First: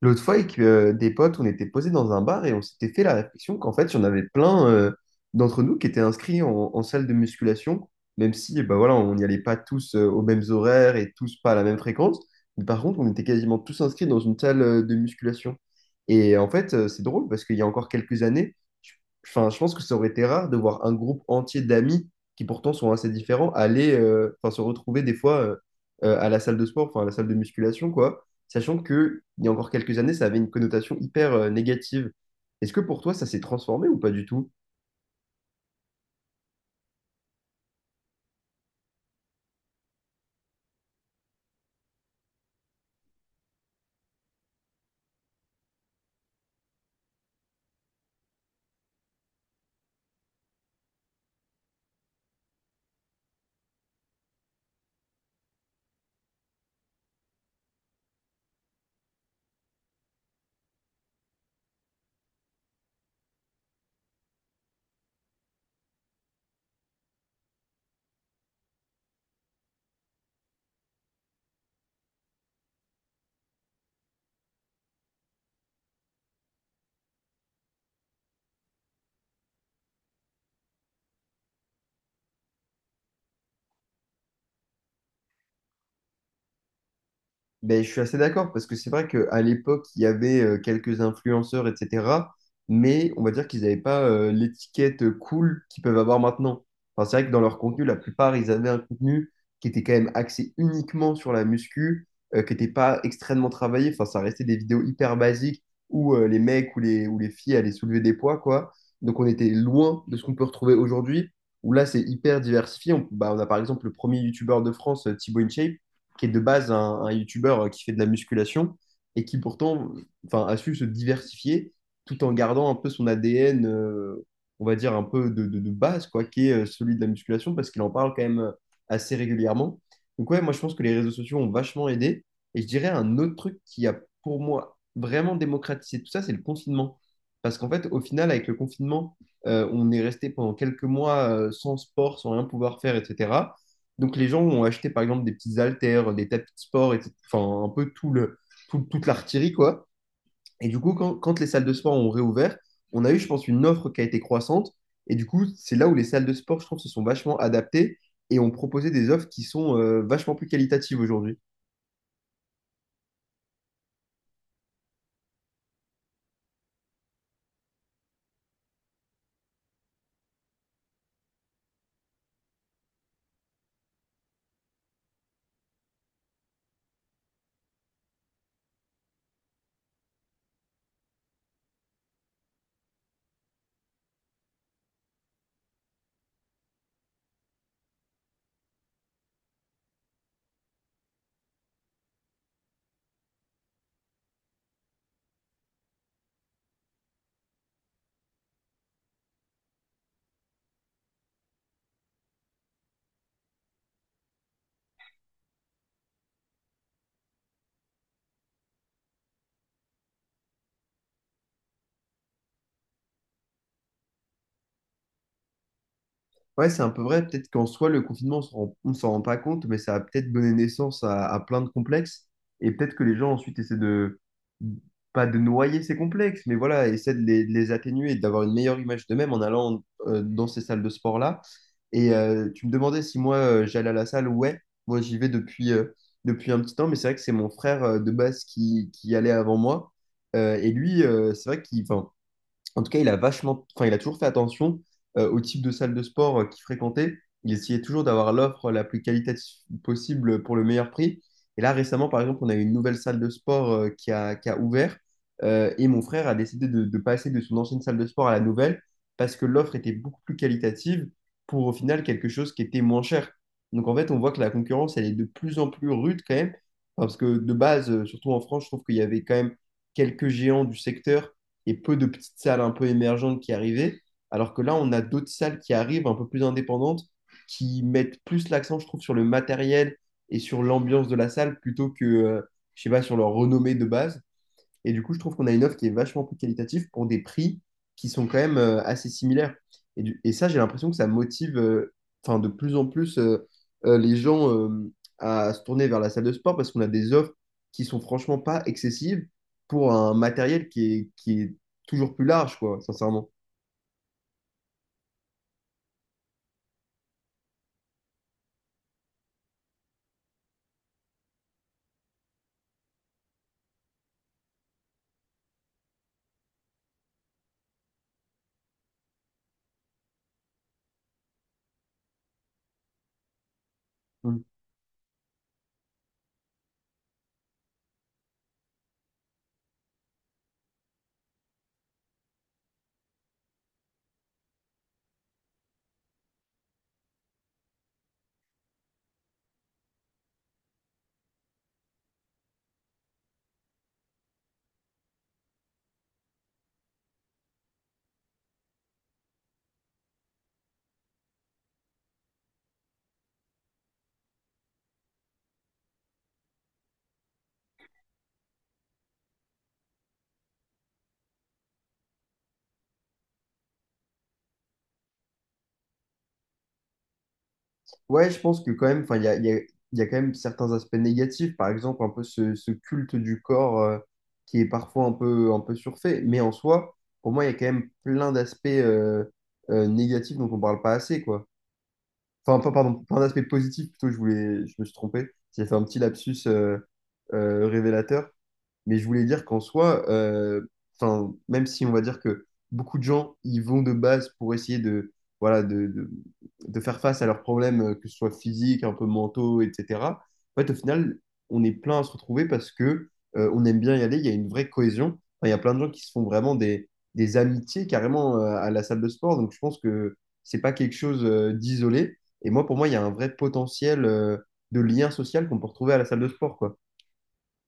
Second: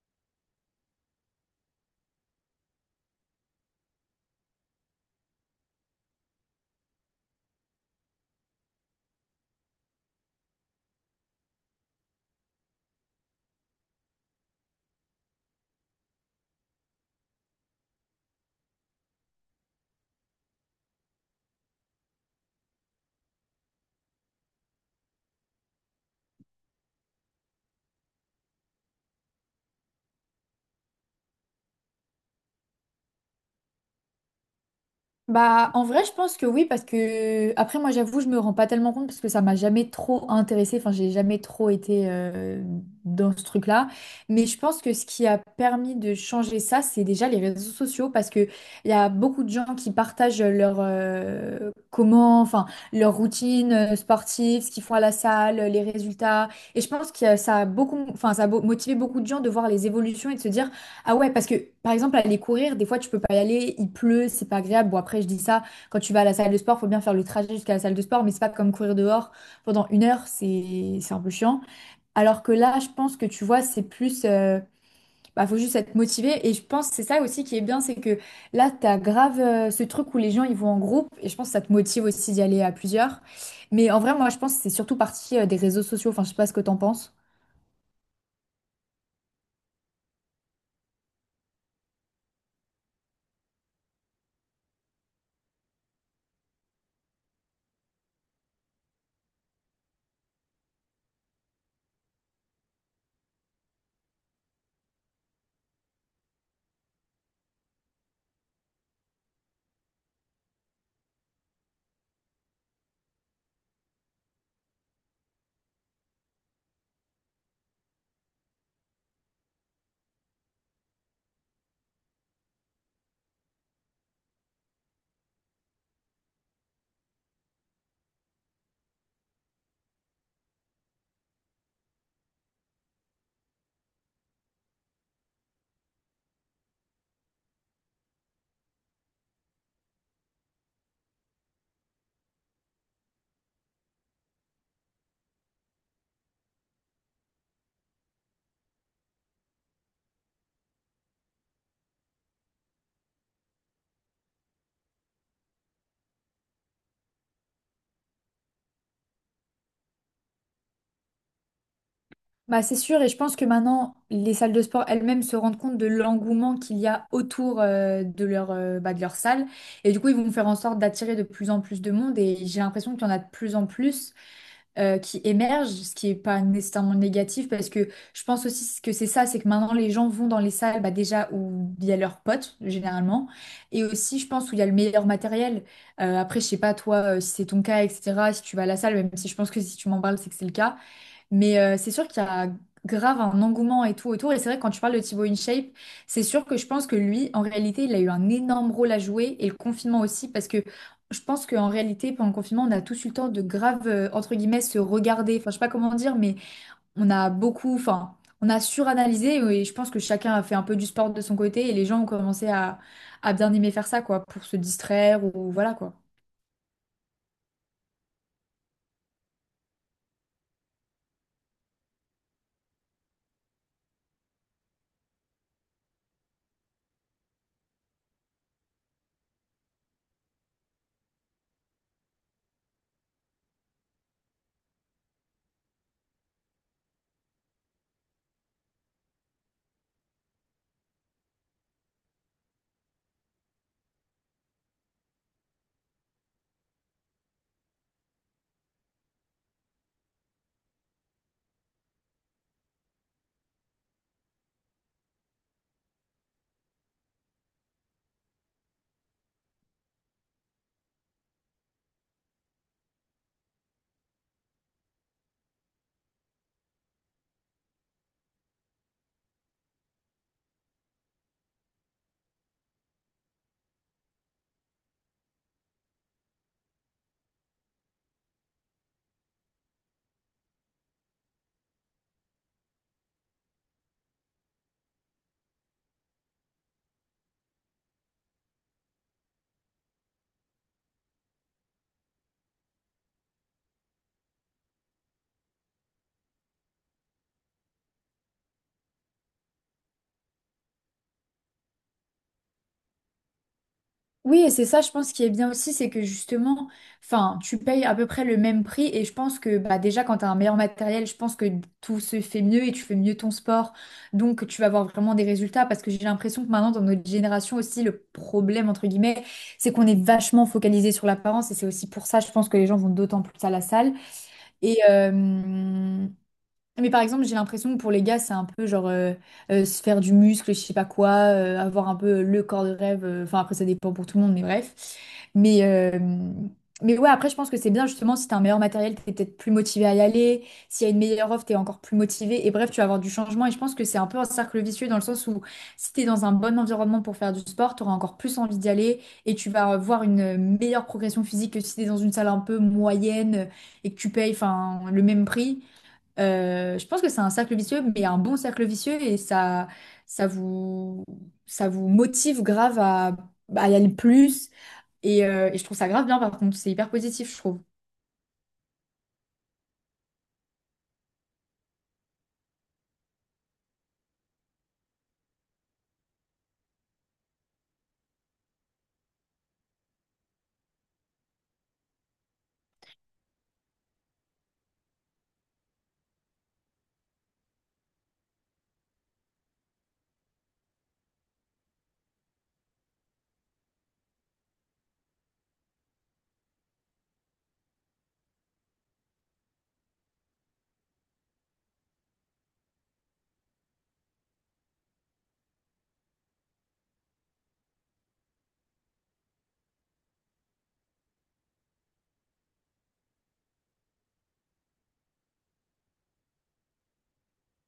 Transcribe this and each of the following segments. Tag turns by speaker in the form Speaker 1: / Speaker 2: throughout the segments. Speaker 1: L'autre fois, avec des potes, on était posés dans un bar et on s'était fait la réflexion qu'en fait, il y en avait plein d'entre nous qui étaient inscrits en salle de musculation, même si bah voilà, on n'y allait pas tous aux mêmes horaires et tous pas à la même fréquence. Mais par contre, on était quasiment tous inscrits dans une salle de musculation. Et en fait, c'est drôle parce qu'il y a encore quelques années, je, enfin, je pense que ça aurait été rare de voir un groupe entier d'amis qui pourtant sont assez différents aller enfin, se retrouver des fois à la salle de sport, enfin à la salle de musculation, quoi, sachant qu'il y a encore quelques années, ça avait une connotation hyper négative. Est-ce que pour toi, ça s'est transformé ou pas du tout?
Speaker 2: Bah, en vrai, je pense que oui, parce que après, moi, j'avoue, je me rends pas tellement compte parce que ça m'a jamais trop intéressée. Enfin, j'ai jamais trop été dans ce truc-là. Mais je pense que ce qui a permis de changer ça, c'est déjà les réseaux sociaux parce que il y a beaucoup de gens qui partagent leur comment, enfin, leur routine sportive, ce qu'ils font à la salle, les résultats. Et je pense que ça a beaucoup, enfin, motivé beaucoup de gens de voir les évolutions et de se dire. Ah ouais, parce que par exemple, aller courir, des fois tu peux pas y aller, il pleut, c'est pas agréable. Bon, après, je dis ça, quand tu vas à la salle de sport, faut bien faire le trajet jusqu'à la salle de sport, mais c'est pas comme courir dehors pendant une heure, c'est un peu chiant. Alors que là, je pense que tu vois, c'est plus. Bah, faut juste être motivé. Et je pense que c'est ça aussi qui est bien, c'est que là, t'as grave ce truc où les gens ils vont en groupe, et je pense que ça te motive aussi d'y aller à plusieurs. Mais en vrai, moi, je pense que c'est surtout parti des réseaux sociaux, enfin, je sais pas ce que t'en penses.
Speaker 1: Ben, je suis assez d'accord parce que c'est vrai qu'à l'époque, il y avait quelques influenceurs, etc. Mais on va dire qu'ils n'avaient pas l'étiquette cool qu'ils peuvent avoir maintenant. Enfin, c'est vrai que dans leur contenu, la plupart, ils avaient un contenu qui était quand même axé uniquement sur la muscu, qui n'était pas extrêmement travaillé. Enfin, ça restait des vidéos hyper basiques où les mecs ou ou les filles allaient soulever des poids, quoi. Donc on était loin de ce qu'on peut retrouver aujourd'hui, où là, c'est hyper diversifié. Bah, on a par exemple le premier youtubeur de France, Thibaut InShape qui est de base un youtubeur qui fait de la musculation et qui pourtant enfin, a su se diversifier tout en gardant un peu son ADN, on va dire un peu de base, quoi, qui est celui de la musculation parce qu'il en parle quand même assez régulièrement. Donc, ouais, moi je pense que les réseaux sociaux ont vachement aidé. Et je dirais un autre truc qui a pour moi vraiment démocratisé tout ça, c'est le confinement. Parce qu'en fait, au final, avec le confinement, on est resté pendant quelques mois sans sport, sans rien pouvoir faire, etc. Donc les gens ont acheté par exemple des petits haltères, des tapis de sport, etc. Enfin, un peu tout toute l'artillerie, quoi. Et du coup, quand les salles de sport ont réouvert, on a eu, je pense, une offre qui a été croissante. Et du coup, c'est là où les salles de sport, je trouve, se sont vachement adaptées et ont proposé des offres qui sont vachement plus qualitatives aujourd'hui.
Speaker 2: Bah, c'est sûr, et je pense que maintenant, les salles de sport elles-mêmes se rendent compte de l'engouement qu'il y a autour de leur, bah, de leur salle. Et du coup, ils vont faire en sorte d'attirer de plus en plus de monde. Et j'ai l'impression qu'il y en a de plus en plus qui émergent, ce qui n'est pas nécessairement négatif, parce que je pense aussi que c'est ça, c'est que maintenant, les gens vont dans les salles bah, déjà où il y a leurs potes, généralement, et aussi, je pense, où il y a le meilleur matériel. Après, je sais pas, toi, si c'est ton cas, etc., si tu vas à la salle, même si je pense que si tu m'en parles, c'est que c'est le cas. Mais c'est sûr qu'il y a grave un engouement et tout autour. Et c'est vrai, que quand tu parles de Thibaut InShape, c'est sûr que je pense que lui, en réalité, il a eu un énorme rôle à jouer et le confinement aussi, parce que je pense qu'en réalité, pendant le confinement, on a tous eu le temps de grave, entre guillemets, se regarder. Enfin, je sais pas comment dire, mais on a beaucoup, enfin, on a suranalysé et je pense que chacun a fait un peu du sport de son côté et les gens ont commencé à bien aimer faire ça, quoi, pour se distraire ou voilà, quoi.
Speaker 1: Ouais, c'est un peu vrai. Peut-être qu'en soi, le confinement, on s'en rend pas compte, mais ça a peut-être donné naissance à plein de complexes. Et peut-être que les gens ensuite pas de noyer ces complexes, mais voilà, essaient de de les atténuer et d'avoir une meilleure image d'eux-mêmes en allant dans ces salles de sport-là. Et tu me demandais si moi, j'allais à la salle. Ouais, moi, depuis un petit temps, mais c'est vrai que c'est mon frère de base qui y allait avant moi. Et lui, c'est vrai qu'il, enfin, en tout cas, il a vachement, enfin, il a toujours fait attention au type de salle de sport qu'il fréquentait. Il essayait toujours d'avoir l'offre la plus qualitative possible pour le meilleur prix. Et là, récemment, par exemple, on a eu une nouvelle salle de sport qui a ouvert. Et mon frère a décidé de passer de son ancienne salle de sport à la nouvelle parce que l'offre était beaucoup plus qualitative pour au final quelque chose qui était moins cher. Donc en fait, on voit que la concurrence, elle est de plus en plus rude quand même. Enfin, parce que de base, surtout en France, je trouve qu'il y avait quand même quelques géants du secteur et peu de petites salles un peu émergentes qui arrivaient. Alors que là, on a d'autres salles qui arrivent un peu plus indépendantes, qui mettent plus l'accent, je trouve, sur le matériel et sur l'ambiance de la salle plutôt que, je sais pas, sur leur renommée de base. Et du coup, je trouve qu'on a une offre qui est vachement plus qualitative pour des prix qui sont quand même assez similaires. Et ça, j'ai l'impression que ça motive enfin, de plus en plus les gens à se tourner vers la salle de sport parce qu'on a des offres qui sont franchement pas excessives pour un matériel qui est toujours plus large, quoi, sincèrement.
Speaker 2: Oui, et c'est ça, je pense, qui est bien aussi, c'est que justement, enfin, tu payes à peu près le même prix. Et je pense que bah, déjà, quand tu as un meilleur matériel, je pense que tout se fait mieux et tu fais mieux ton sport. Donc, tu vas avoir vraiment des résultats. Parce que j'ai l'impression que maintenant, dans notre génération aussi, le problème, entre guillemets, c'est qu'on est vachement focalisé sur l'apparence. Et c'est aussi pour ça, je pense, que les gens vont d'autant plus à la salle.
Speaker 1: Mm.
Speaker 2: Et, euh, mais par exemple, j'ai l'impression que pour les gars, c'est un peu genre se faire du muscle, je sais pas quoi, avoir un peu le corps de rêve. Enfin, après, ça dépend pour tout le monde, mais bref. Mais, euh, mais ouais, après, je pense que c'est bien justement si t'as un meilleur matériel, t'es peut-être plus motivé à y aller. S'il y a une meilleure offre, t'es encore plus motivé. Et bref, tu vas avoir du changement. Et je pense que c'est un peu un cercle vicieux dans le sens où si t'es dans un bon environnement pour faire du sport, t'auras encore plus envie d'y aller et tu vas voir une meilleure progression physique que si t'es dans une salle un peu moyenne et que tu payes enfin, le même prix. Je pense que c'est un cercle vicieux, mais un bon cercle vicieux et ça, ça vous, ça vous motive grave à y aller plus. Et je trouve ça grave bien, par contre, c'est hyper positif, je trouve.
Speaker 1: Ouais, je pense que quand même, enfin, il y a quand même certains aspects négatifs, par exemple un peu ce culte du corps qui est parfois un peu surfait, mais en soi, pour moi, il y a quand même plein d'aspects négatifs dont on parle pas assez, quoi. Enfin, pas, pardon, plein d'aspects positifs, plutôt, je voulais, je me suis trompé, j'ai fait un petit lapsus révélateur, mais je voulais dire qu'en soi, 'fin, même si on va dire que beaucoup de gens ils vont de base pour voilà, de faire face à leurs problèmes, que ce soit physiques, un peu mentaux, etc. En fait, au final, on est plein à se retrouver parce que on aime bien y aller, il y a une vraie cohésion. Enfin, il y a plein de gens qui se font vraiment des amitiés carrément à la salle de sport. Donc je pense que c'est pas quelque chose d'isolé. Et moi, pour moi, il y a un vrai potentiel de lien social qu'on peut retrouver à la salle de sport, quoi.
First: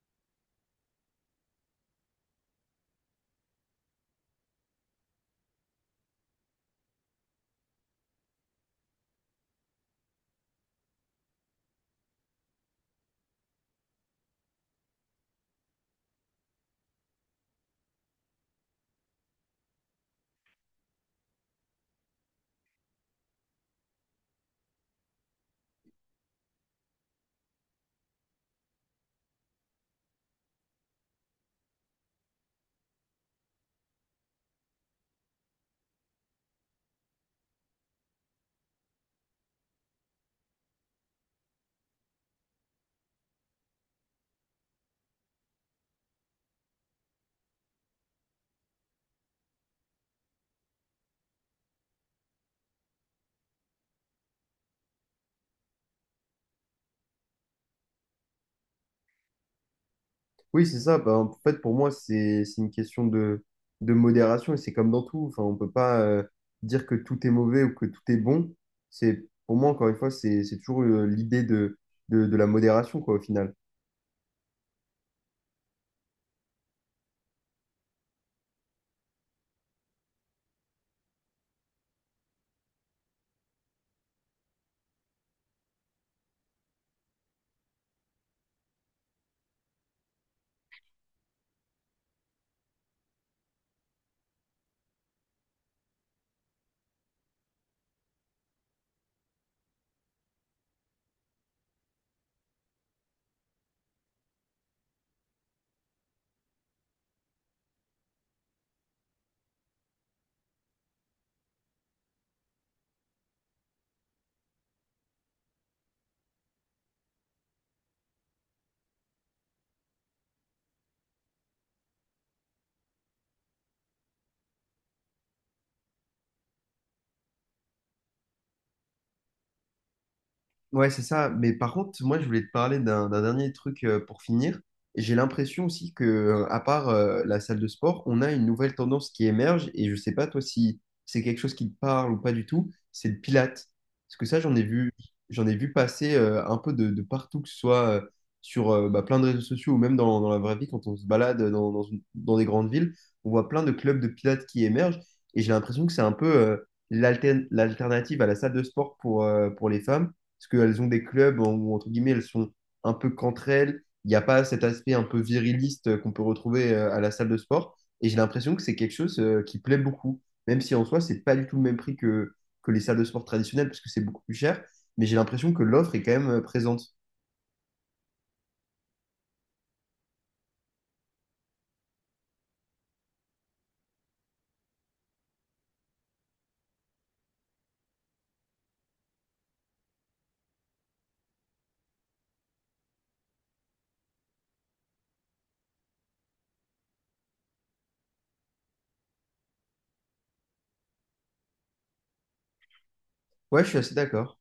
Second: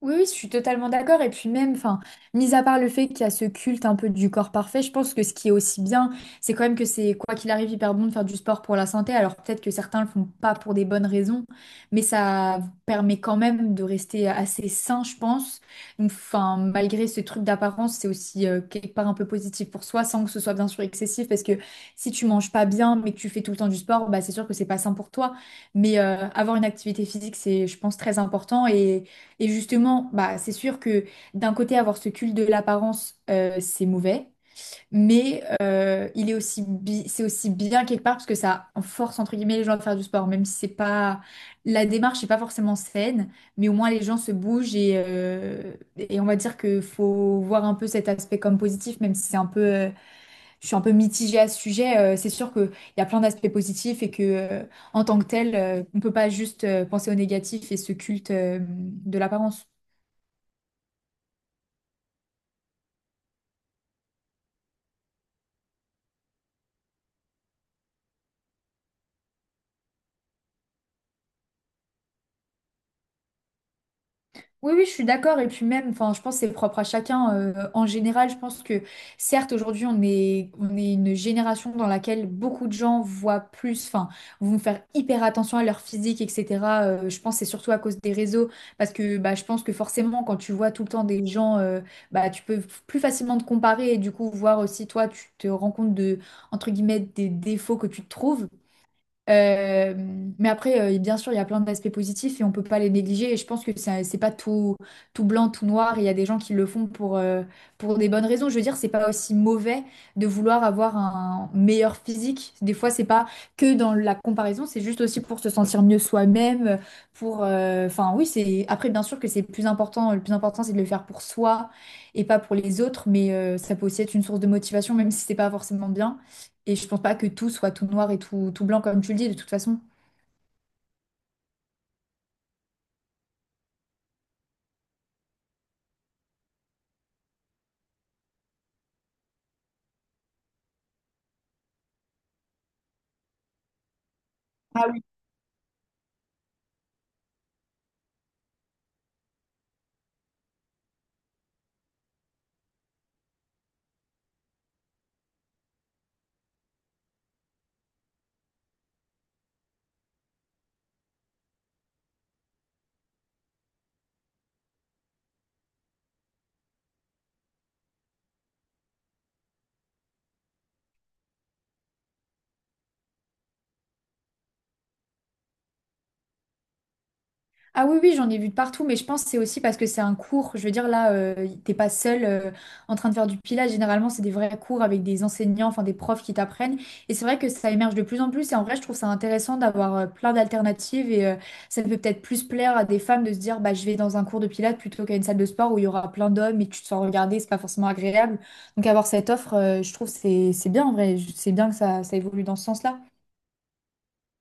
Speaker 2: Oui, oui, je suis totalement d'accord. Et puis même, enfin, mis à part le fait qu'il y a ce culte un peu du corps parfait, je pense que ce qui est aussi bien, c'est quand même que c'est, quoi qu'il arrive, hyper bon de faire du sport pour la santé. Alors peut-être que certains le font pas pour des bonnes raisons, mais ça permet quand même de rester assez sain, je pense. Donc, enfin, malgré ce truc d'apparence, c'est aussi quelque part un peu positif pour soi, sans que ce soit bien sûr excessif, parce que si tu manges pas bien, mais que tu fais tout le temps du sport, bah c'est sûr que c'est pas sain pour toi. Mais avoir une activité physique, c'est, je pense, très important et justement, bah, c'est sûr que d'un côté, avoir ce culte de l'apparence, c'est mauvais, mais il est aussi bi- c'est aussi bien quelque part parce que ça force, entre guillemets, les gens à faire du sport, même si c'est pas… La démarche n'est pas forcément saine, mais au moins les gens se bougent et et on va dire qu'il faut voir un peu cet aspect comme positif, même si c'est un peu… Je suis un peu mitigée à ce sujet. C'est sûr qu'il y a plein d'aspects positifs en tant que tel, on peut pas juste penser au négatif et ce culte de l'apparence.
Speaker 1: Oui, c'est ça. Bah, en fait, pour moi, c'est une question de modération et c'est comme dans tout. Enfin, on peut pas dire que tout est mauvais ou que tout est bon. C'est, pour moi, encore une fois, c'est toujours l'idée de la modération, quoi, au final.
Speaker 2: Oui, oui, je suis d'accord. Et puis même, enfin, je pense que c'est propre à chacun. En général, je pense que certes, aujourd'hui, on est une génération dans laquelle beaucoup de gens voient plus, enfin, vont faire hyper attention à leur physique, etc. Je pense que c'est surtout à cause des réseaux. Parce que bah, je pense que forcément, quand tu vois tout le temps des gens, bah, tu peux plus facilement te comparer et du coup voir aussi toi, tu te rends compte de, entre guillemets, des défauts que tu te trouves. Euh, mais après, bien sûr, il y a plein d'aspects positifs et on peut pas les négliger. Et je pense que c'est pas tout, tout blanc, tout noir. Il y a des gens qui le font pour des bonnes raisons. Je veux dire, c'est pas aussi mauvais de vouloir avoir un meilleur physique. Des fois, c'est pas que dans la comparaison, c'est juste aussi pour se sentir mieux soi-même. Enfin, oui, c'est. Après, bien sûr que c'est plus important. Le plus important, c'est de le faire pour soi et pas pour les autres. Mais ça peut aussi être une source de motivation, même si c'est pas forcément bien. Et je pense pas que tout soit tout noir et tout, tout blanc, comme tu le dis, de toute façon.
Speaker 1: Ouais, c'est ça. Mais par contre, moi, je voulais te parler d'un dernier truc pour finir. J'ai l'impression aussi que, à part la salle de sport, on a une nouvelle tendance qui émerge. Et je sais pas, toi, si c'est quelque chose qui te parle ou pas du tout, c'est le Pilates. Parce que ça,
Speaker 2: Ah oui.
Speaker 1: j'en ai vu passer un peu de partout, que ce soit sur bah, plein de réseaux sociaux ou même dans la vraie vie, quand on se balade dans des grandes villes, on voit plein de clubs de Pilates qui émergent. Et j'ai l'impression que c'est un peu l'alternative à la salle de sport pour les femmes parce qu'elles ont des clubs où, entre guillemets, elles sont un peu qu'entre elles. Il n'y a pas cet aspect un peu viriliste qu'on peut retrouver à la salle de sport. Et j'ai l'impression que c'est quelque chose qui plaît beaucoup, même si en soi, c'est pas du tout le même prix que les salles de sport traditionnelles, parce que c'est beaucoup plus cher. Mais j'ai l'impression que l'offre est quand même présente.
Speaker 2: Ah oui, oui, j'en ai vu de partout, mais je pense que c'est aussi parce que c'est un cours. Je veux dire, là, t'es pas seul en train de faire du pilage. Généralement, c'est des vrais cours avec des enseignants, enfin des profs qui t'apprennent. Et c'est vrai que ça émerge de plus en plus. Et en vrai, je trouve ça intéressant d'avoir plein d'alternatives. Ça peut peut-être plus plaire à des femmes de se dire, bah, je vais dans un cours de pilates plutôt qu'à une salle de sport où il y aura plein d'hommes et tu te sens regarder, c'est pas forcément agréable. Donc avoir cette offre, je trouve que c'est bien en vrai. C'est bien que ça évolue dans ce sens-là.
Speaker 1: Ouais, je suis assez d'accord.